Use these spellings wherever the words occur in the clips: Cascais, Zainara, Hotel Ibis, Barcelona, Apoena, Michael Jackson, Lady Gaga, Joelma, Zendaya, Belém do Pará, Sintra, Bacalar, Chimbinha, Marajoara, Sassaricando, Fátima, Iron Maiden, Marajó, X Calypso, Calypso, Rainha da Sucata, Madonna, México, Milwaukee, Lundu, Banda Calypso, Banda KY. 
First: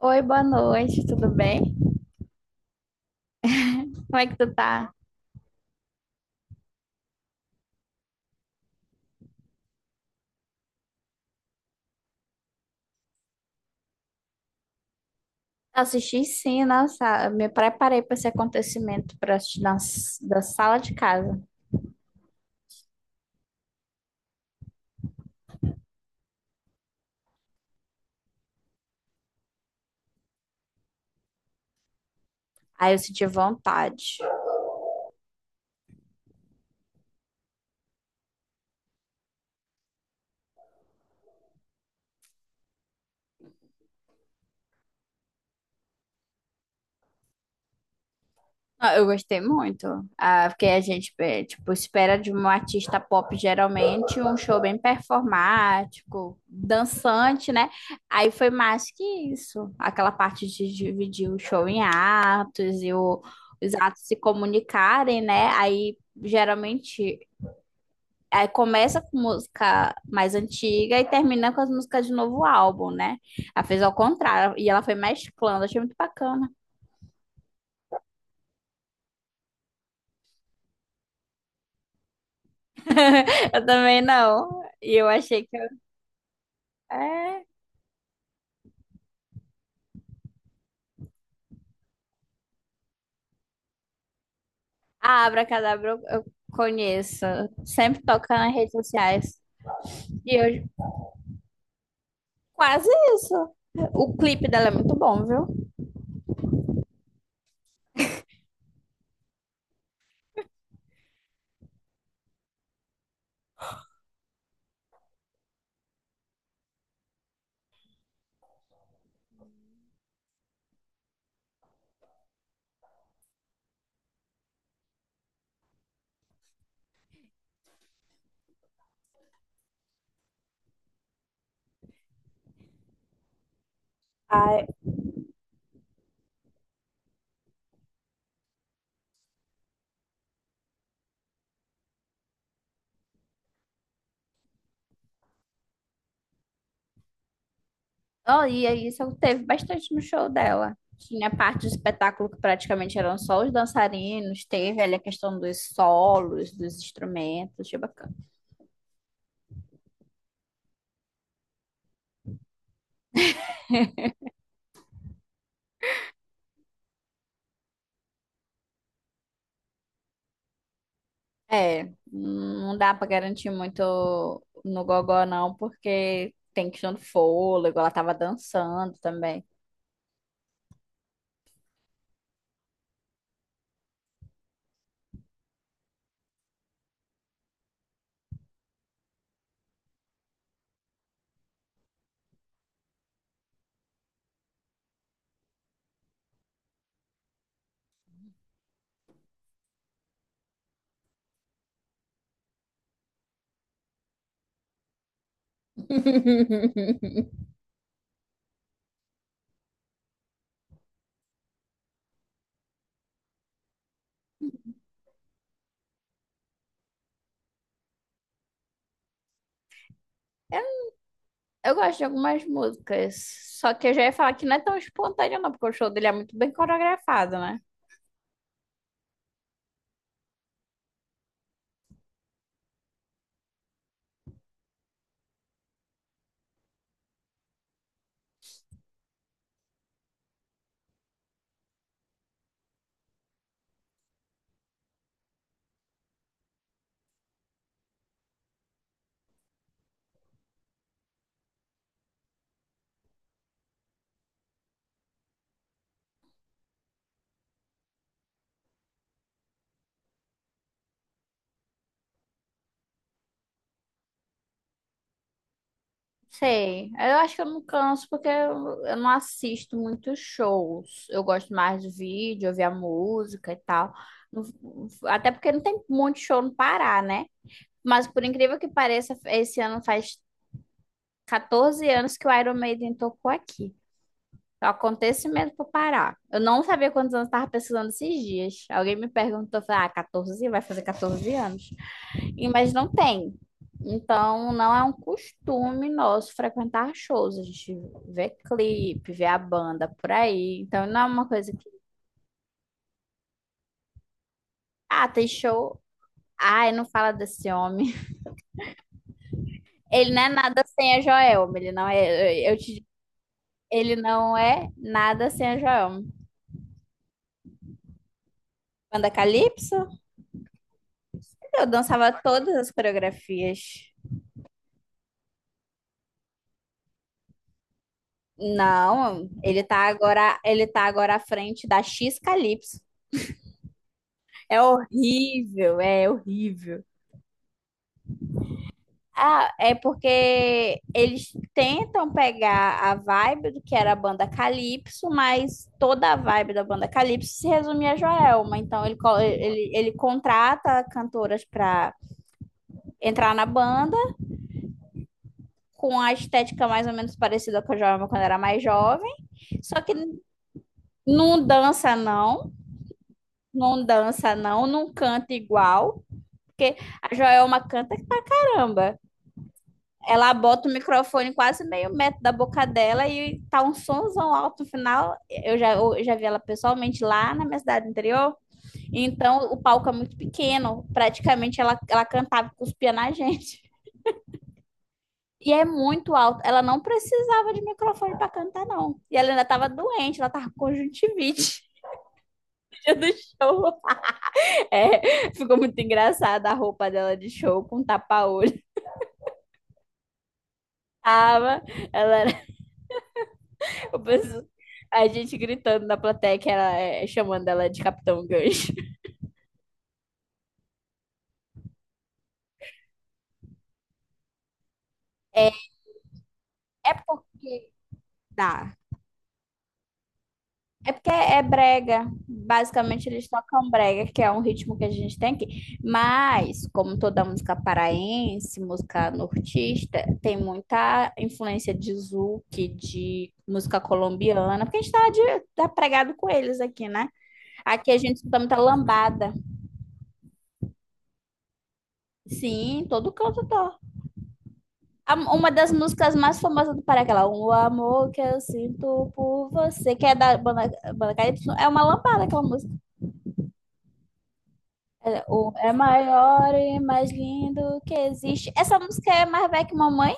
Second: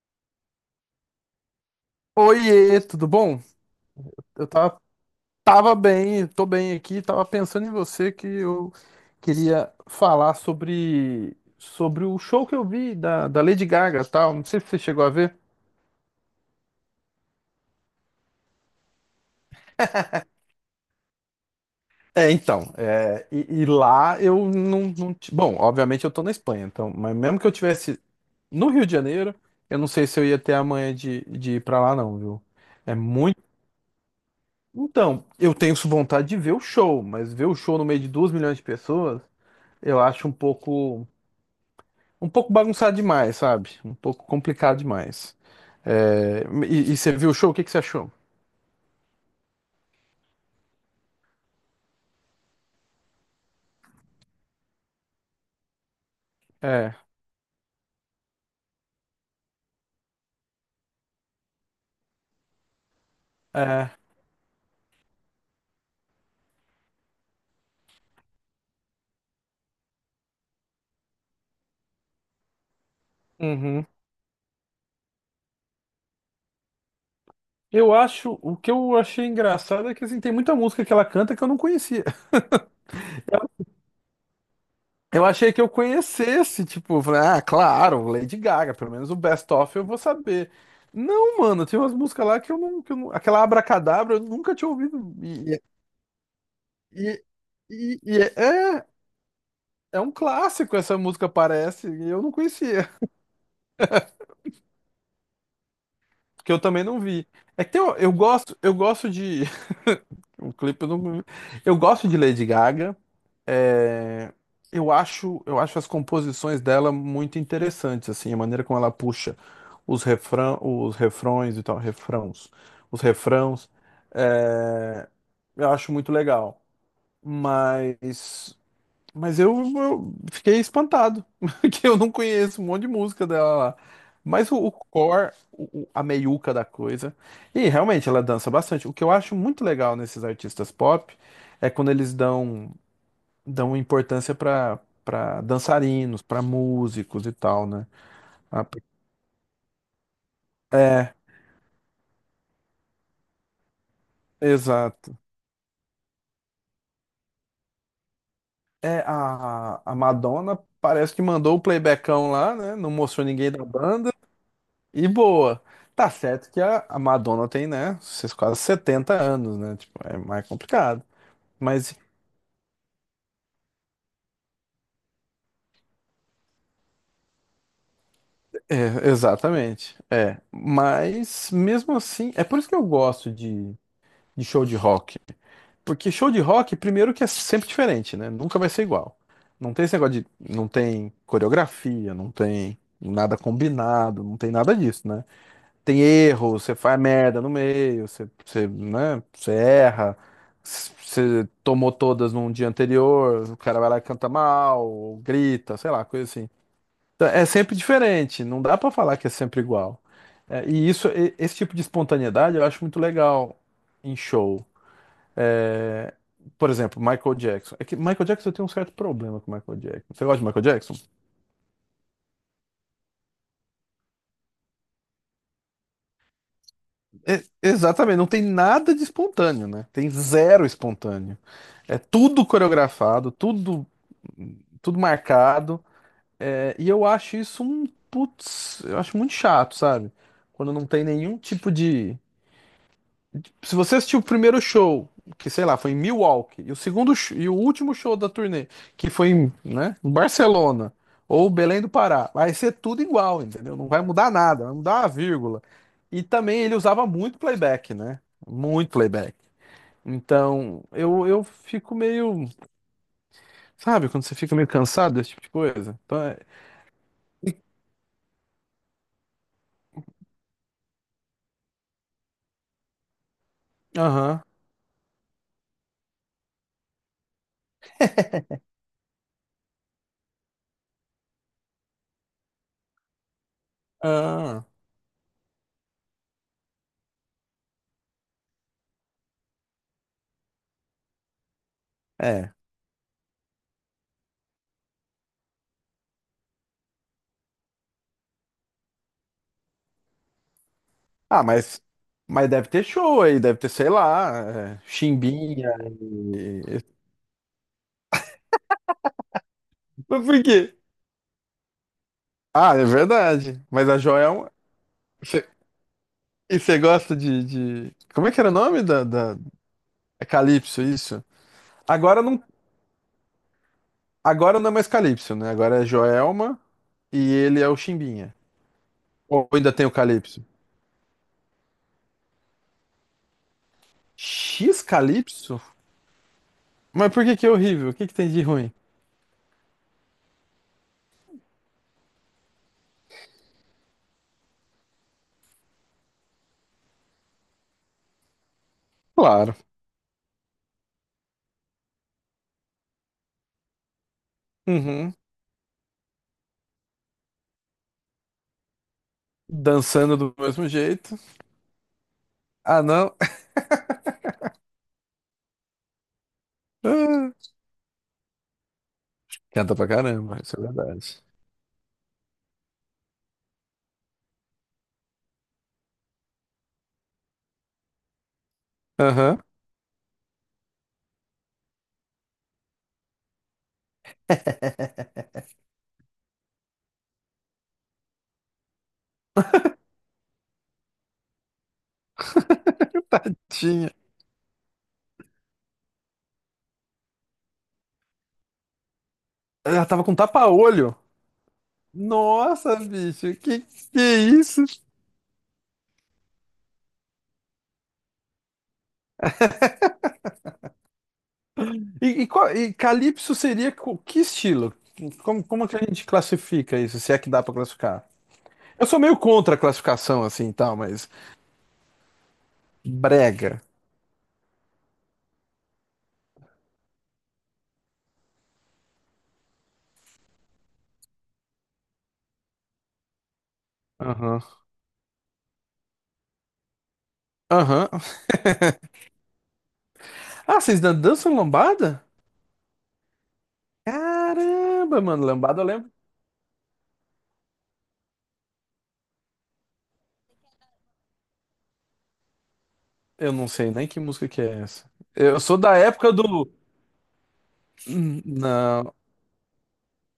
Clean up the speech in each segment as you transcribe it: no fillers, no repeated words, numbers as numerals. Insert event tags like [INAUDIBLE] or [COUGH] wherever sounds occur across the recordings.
Oi, boa noite, tudo bem? Oiê, tudo bom? Como é que Eu tu tava, tá? tava bem, tô bem aqui, tava pensando em você que eu queria falar sobre o show que eu vi da Lady Gaga, tal, não sei se você chegou a ver. Assisti sim, nossa, me preparei para esse acontecimento para assistir da sala de casa. É, então, lá eu não, bom, obviamente eu tô na Espanha, então, mas mesmo que eu tivesse no Rio de Janeiro, eu não sei se eu ia ter a manha de ir pra lá não, viu? É Aí eu senti muito... vontade. Então, eu tenho vontade de ver o show, mas ver o show no meio de 2 milhões de pessoas, eu acho um pouco bagunçado demais, sabe? Um pouco complicado demais. É, e você viu o show? O que que você achou? Eu gostei muito, porque a gente, tipo, espera de um artista pop geralmente um show bem performático, É, dançante, né? Aí foi mais que isso, aquela parte de dividir o show em atos os é. atos se comunicarem, né? Geralmente Aí começa com música mais antiga e termina com as músicas de novo álbum, né? Ela fez Uhum. ao contrário, e ela foi mesclando, achei muito bacana. Eu acho, o que eu achei engraçado é que assim, tem muita música que ela canta que eu não conhecia. [LAUGHS] [LAUGHS] Eu também não. E eu Eu achei achei que. que Eu- eu conhecesse, tipo, eu falei, ah, É. claro, Lady Gaga, pelo menos o Best Of eu vou saber. Não, mano, tem umas músicas lá que eu não, aquela Abracadabra eu nunca tinha ouvido. A Abracadabra eu conheço. e, e, e- Sempre e toca nas redes é, sociais. é um E eu clássico essa música, parece, e eu não quase conhecia. isso. O clipe dela é muito bom, viu? Que eu também não vi. É que tem, um, eu gosto de [LAUGHS] um clipe, não, eu gosto de Lady Gaga. É, eu acho as composições dela muito interessantes, assim, a maneira como ela puxa os refrão, os refrões e tal, refrãos, os refrãos, é, eu acho muito legal. Mas mas eu fiquei espantado, [LAUGHS] que eu não conheço um monte de música dela lá. Mas Ah, o core, o- a meiuca da coisa. E realmente ela dança bastante. O que eu acho muito legal nesses artistas pop é quando eles dão importância para dançarinos, para músicos e tal, né? Oh, A- e aí isso teve bastante no show dela. É, Tinha parte do espetáculo que praticamente eram só os dançarinos, teve ali a exato. questão dos solos, dos instrumentos, achei bacana. É, a Madonna parece que mandou o playbackão lá, né? Não mostrou ninguém da banda. E boa. Tá certo que a Madonna tem, né, esses quase 70 anos, né? Tipo, é mais complicado. É, Mas, não dá pra garantir muito no gogó não, porque tem questão do fôlego, ela tava dançando é, também. exatamente. É. Mas, mesmo assim, é por isso que eu gosto de show de rock. Porque show de rock, primeiro que é sempre diferente, né? Nunca vai ser igual. Não tem esse negócio de. Não tem coreografia, não tem nada combinado, não tem nada disso, né? Tem erro, você faz merda no meio, você erra, você tomou todas num dia anterior, o cara vai lá e canta mal, ou grita, sei lá, coisa assim. Então, [LAUGHS] é sempre diferente, não dá pra falar que é sempre igual. É, e isso, esse tipo de espontaneidade eu acho muito legal em show. É, por exemplo, Michael Jackson. É que Michael Jackson eu tenho um certo problema com Michael Jackson. Você gosta de Michael Jackson? Eu gosto de algumas músicas, só que eu já ia falar que não é tão espontâneo não, porque o show dele é muito bem coreografado, né? Exatamente, não tem nada de espontâneo, né? Tem zero espontâneo. É tudo coreografado, tudo, tudo marcado. É, e eu acho isso um, putz, eu acho muito chato, sabe? Quando não tem nenhum tipo de, se você assistiu o primeiro show, que sei lá, foi em Milwaukee, e o último show da turnê, que foi em, né, em Barcelona ou Belém do Pará, vai ser tudo igual, entendeu? Não vai mudar nada, vai mudar uma vírgula. E também ele usava muito playback, né? Muito playback. Então, eu fico meio, sabe, quando você fica meio cansado desse tipo de coisa. Sei. Eu acho que eu não canso porque eu não assisto muitos shows. Eu gosto mais de vídeo, ouvir a música e tal. Aham. Não- Até porque não tem muito show no Pará, né? Mas por incrível que pareça, esse ano faz 14 anos que o Iron Maiden tocou aqui. Ah, É um acontecimento pro Pará. Eu não sabia quantos anos eu tava pesquisando esses dias. Alguém me perguntou, eu falei, ah, 14? Vai fazer 14 anos. É. Mas não tem. Então, não é um costume nosso frequentar shows. A gente vê clipe, vê a banda por aí. Então, não é uma Ah, coisa que. mas deve ter show aí, deve ter, sei lá, é, Ah, tem Chimbinha, show. Ai, e não fala desse homem. [LAUGHS] Ele não mas é por nada quê? sem a Joelma. Ele não é. Eu Ah, te... é verdade. Mas Ele a Joel. É não um- é nada sem Cê- a Joelma. E você gosta de, de. como é que era o nome da, Banda da. Calypso? é Calypso, isso? Eu dançava Agora não, todas as coreografias. agora não é mais Calypso, né? Agora é Joelma e ele é o Chimbinha. Não, Ou ainda tem o Calypso? ele tá agora à frente da X Calypso. É X Calypso? horrível, é horrível. Mas por que que é horrível? O que que tem de ruim? Ah, é porque eles tentam pegar a vibe do que era a banda Calypso, mas toda a vibe da banda Calypso se resume a Joelma. Então Claro. Ele contrata cantoras para entrar na banda Uhum. com a estética mais ou menos parecida com a Joelma quando era mais jovem, só que Dançando do mesmo jeito. não dança não, Ah, não. não dança [LAUGHS] não, não canta igual, porque a Joelma canta pra caramba. Canta pra Ela caramba, isso é bota o verdade. microfone quase meio metro da boca dela e tá um somzão alto no final. Eu já vi ela pessoalmente lá na minha cidade interior. Aham. Então o palco é muito pequeno. Praticamente ela cantava e cuspia na [LAUGHS] gente. [LAUGHS] E é muito alto. Ela não precisava de microfone para cantar, não. E ela ainda tava doente, ela tava com conjuntivite. [LAUGHS] Então, Tadinha. é, ficou muito engraçada a roupa dela de show com tapa-olho. Ela tava com tapa-olho. Tava, ela Nossa, bicho, que Eu é penso- isso? a gente gritando na plateia, que ela é, chamando ela de Capitão Gancho. E Calypso seria que estilo? Como, É, como que a gente classifica é isso, se é que dá pra porque classificar? dá. Eu sou meio contra a classificação assim, e tal, É mas porque é brega. Basicamente, eles brega. tocam brega, que é um ritmo que a gente tem aqui. Mas, como toda música paraense, música nortista, tem muita influência de zouk, de música Aham. colombiana, porque a gente tá, de, tá pregado com eles aqui, né? Aham. Aqui a gente escuta muita [LAUGHS] lambada. Ah, vocês dançam lambada? Sim, em todo canto toca. Caramba, mano, Uma lambada eu das lembro. músicas mais famosas do Pará, aquela O Amor Que Eu Sinto Por Você, que é da banda KY, é uma lambada aquela música. Eu não sei nem que música que é essa. É, Eu o sou é da época do. maior e mais lindo que existe. Essa Não. música é mais velha que mamãe?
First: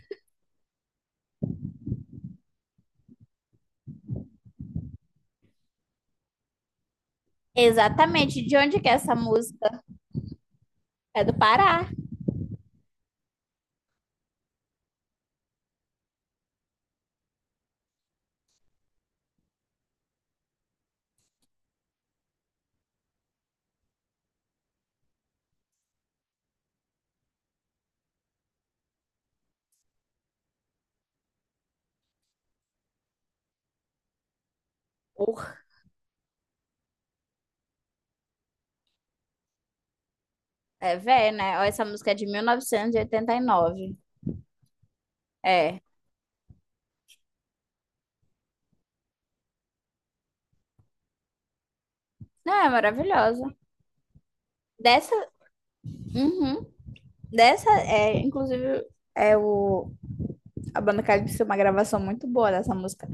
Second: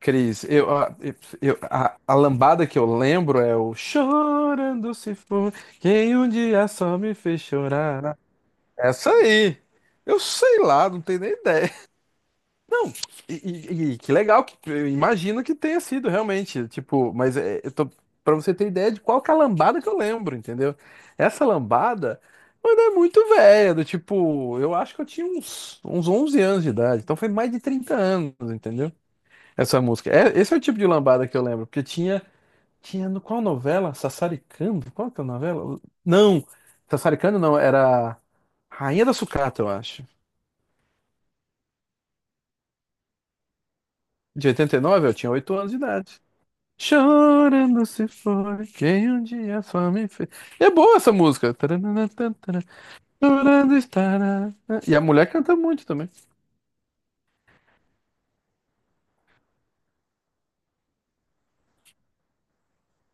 Cris, a lambada que eu lembro é o Chorando se for, quem um dia só me fez chorar. Exatamente. De onde que é Essa essa aí. música? Eu sei lá, não tenho É nem do ideia. Pará. Não, e que legal que eu imagino que tenha sido realmente, tipo, mas é, eu tô para você ter ideia de qual que é a lambada que eu lembro, entendeu? Essa lambada, mano, é muito velha, do tipo, eu acho que eu tinha uns 11 anos de idade, então foi mais de 30 anos, entendeu? Essa música. É, esse é o tipo de lambada que eu lembro, porque tinha, no qual novela? Sassaricando? Qual que é a Por. novela? Não, Sassaricando não, era Rainha da Sucata, eu acho. É velha, né? Ó, essa música é de 1989. De 89 eu tinha 8 anos de É. idade. Chorando se foi quem um dia só me fez. E é boa essa música. Não, Tarananatantara, é maravilhosa. Chorando estará. E a Dessa, mulher canta muito também. uhum. Dessa, é, é o, a banda calypso uma gravação muito boa dessa música.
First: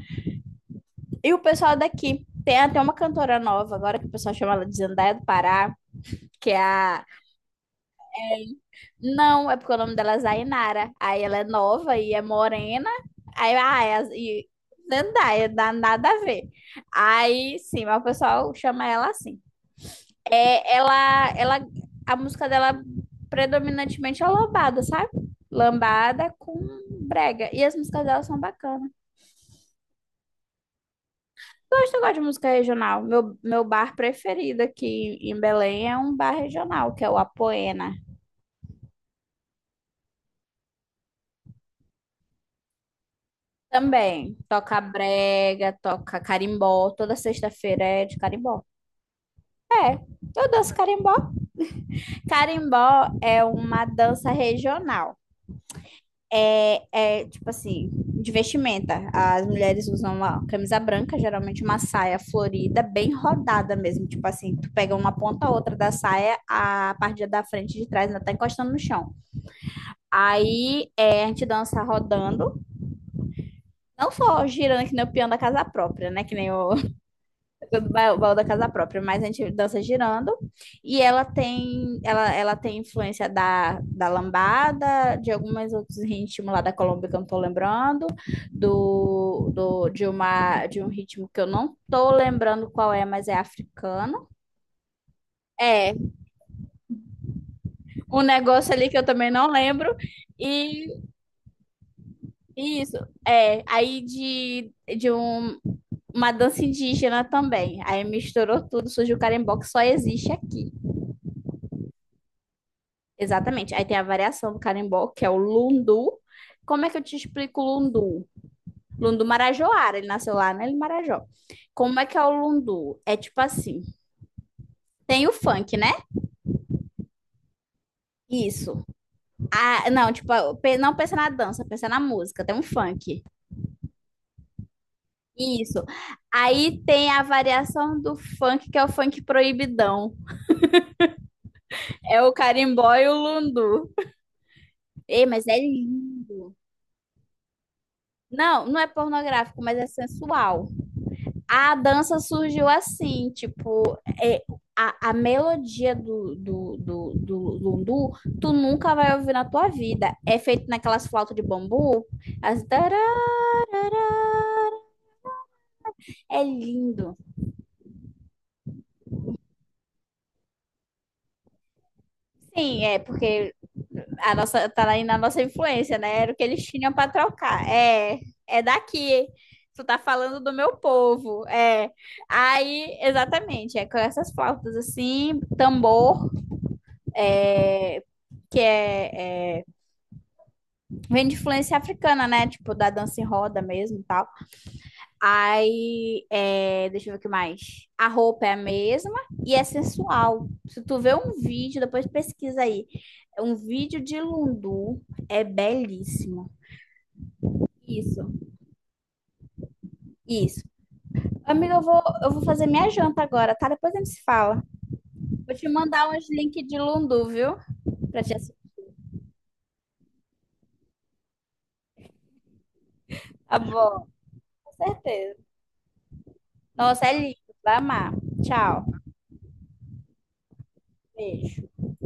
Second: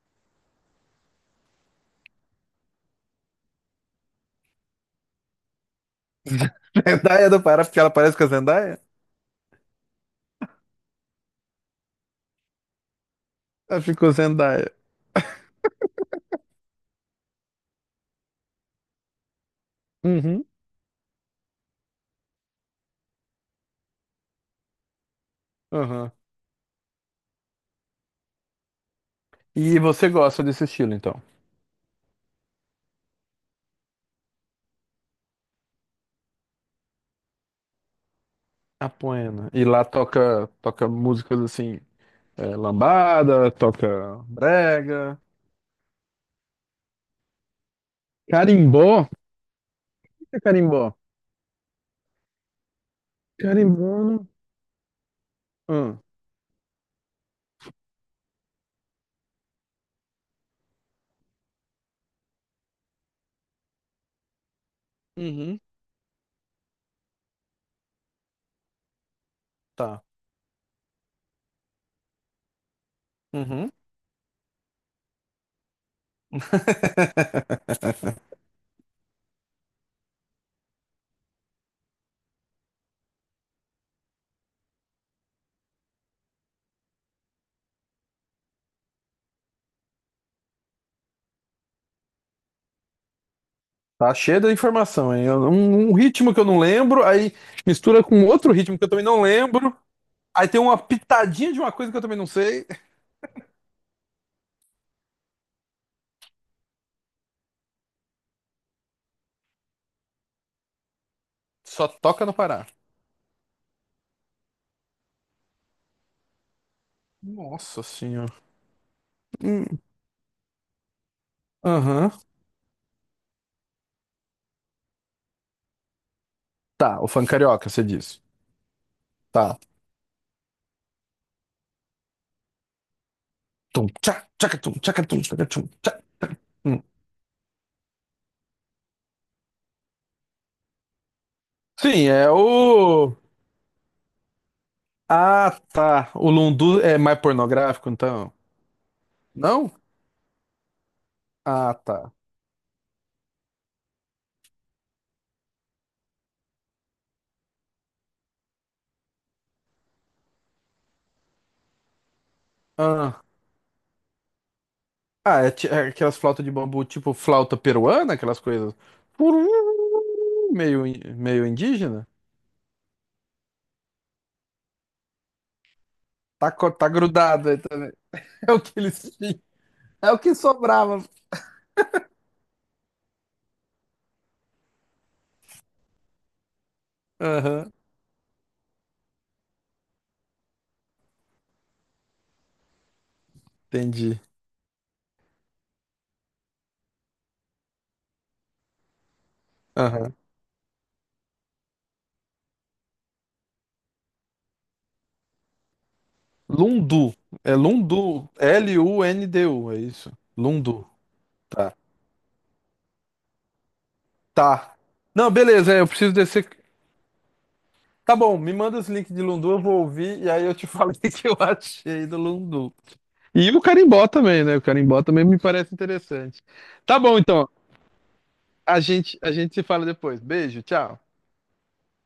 E o pessoal daqui. Tem até uma cantora nova agora que o pessoal chama ela de Zendaya do Pará, que é [LAUGHS] a. Zendaya do Pará, porque ela parece com a Zendaya? Não, é porque o nome dela é Zainara. Aí ela é nova e é morena. Aí, Ela ah, é a- ficou e Zendaya. Zendaya, dá nada a ver. Aí, sim, mas o pessoal chama ela assim. Uhum, É, a música dela predominantemente é lambada, sabe? uhum. Lambada com brega. E as músicas dela são bacanas. E você gosta desse estilo, então? Gosto, eu gosto de música regional. Meu bar preferido aqui em Belém é um bar regional, que é o Apoena. Apoena. E lá toca, toca músicas assim, é, lambada, toca Também toca brega. brega, toca carimbó. Toda sexta-feira é de carimbó. Carimbó? O É, que é eu danço carimbó? carimbó. Carimbó é uma Carimbó não. dança regional. Ah, É, é tipo assim, de vestimenta. As mulheres usam uma camisa branca, geralmente uma saia florida, bem rodada mesmo. Tipo assim, tu pega uma ponta a uhum. outra da saia, a parte da frente e de trás ainda tá encostando no chão. Tá. Aí é, a gente dança rodando, Uhum. não só girando que nem o peão da casa própria, né? Que nem o, [LAUGHS] baú da casa própria, mas a gente dança girando. Ela tem influência da lambada, de alguns outros ritmos lá da Colômbia que eu não tô lembrando, de um ritmo que eu não tô lembrando qual é, mas é Tá africano. cheio da informação, hein? Um É, ritmo que eu não lembro, aí mistura um com outro negócio ritmo que ali eu que eu também não também não lembro. lembro. Aí tem uma E pitadinha de uma coisa que eu também não sei. e isso, de um uma dança indígena também. Aí misturou tudo, surgiu o carimbó que só existe aqui. Só toca no Pará. Exatamente. Aí tem a variação do carimbó, que é o lundu. Como é que eu te explico o Nossa lundu? senhora. Lundu Hum, Marajoara, ele nasceu lá, né? Ele Marajó. Como é Aham. que é o lundu? É tipo assim, tem o funk, né? Tá, o funk carioca, você diz. Isso. Tá. Ah, não, tipo, não pensa na dança, pensa na música, tem um funk. Tum, tchá, tchacatum, tchacatum, tchacatum, Isso. tchá. Aí tem a variação do funk, que é o funk proibidão. Sim, É é o carimbó e o o. lundu. Ei, mas é Ah, tá. O lindo. Lundu é mais pornográfico, então? Não, não é pornográfico, Não? mas é sensual. A Ah, tá. dança surgiu assim, tipo, é, a melodia do lundu, tu nunca vai ouvir na tua vida. É feito naquelas flautas de bambu, as tará, Ah, é aquelas é flautas de bambu, tipo lindo. flauta peruana, aquelas coisas. Puru, meio, meio indígena. Sim, é porque a nossa tá aí na nossa influência, né? Era o que Tá, eles tá tinham para grudado aí trocar. também. É, [LAUGHS] É o é que eles daqui. tinham. Tu tá É o que falando do meu sobrava. povo. É. Aí, exatamente, é com essas flautas assim, tambor, Aham, é, que é, é, vem de influência africana, né? Tipo, da dança em roda mesmo e entendi. tal. Aí, é, deixa eu ver o que mais. A roupa é a mesma e é Aham. sensual. Se tu vê um vídeo, depois pesquisa aí. Um vídeo de Lundu é belíssimo. Lundu. É Lundu. Isso, Lundu, é isso. isso. Lundu. Tá. Amiga, eu vou fazer minha janta agora, tá? Depois a gente se fala. Tá. Não, Vou te beleza, é, eu mandar preciso uns descer. links de Lundu, viu? Tá Pra te bom, me assistir. manda os links de Lundu, eu vou ouvir e aí eu te falo [LAUGHS] o que que eu achei do Lundu. E Tá o bom, carimbó também, né? O com carimbó também certeza. me parece interessante. Tá Nossa, é bom, lindo. então. Vai amar. A Tchau. gente, a gente se fala depois. Beijo, tchau. Beijo.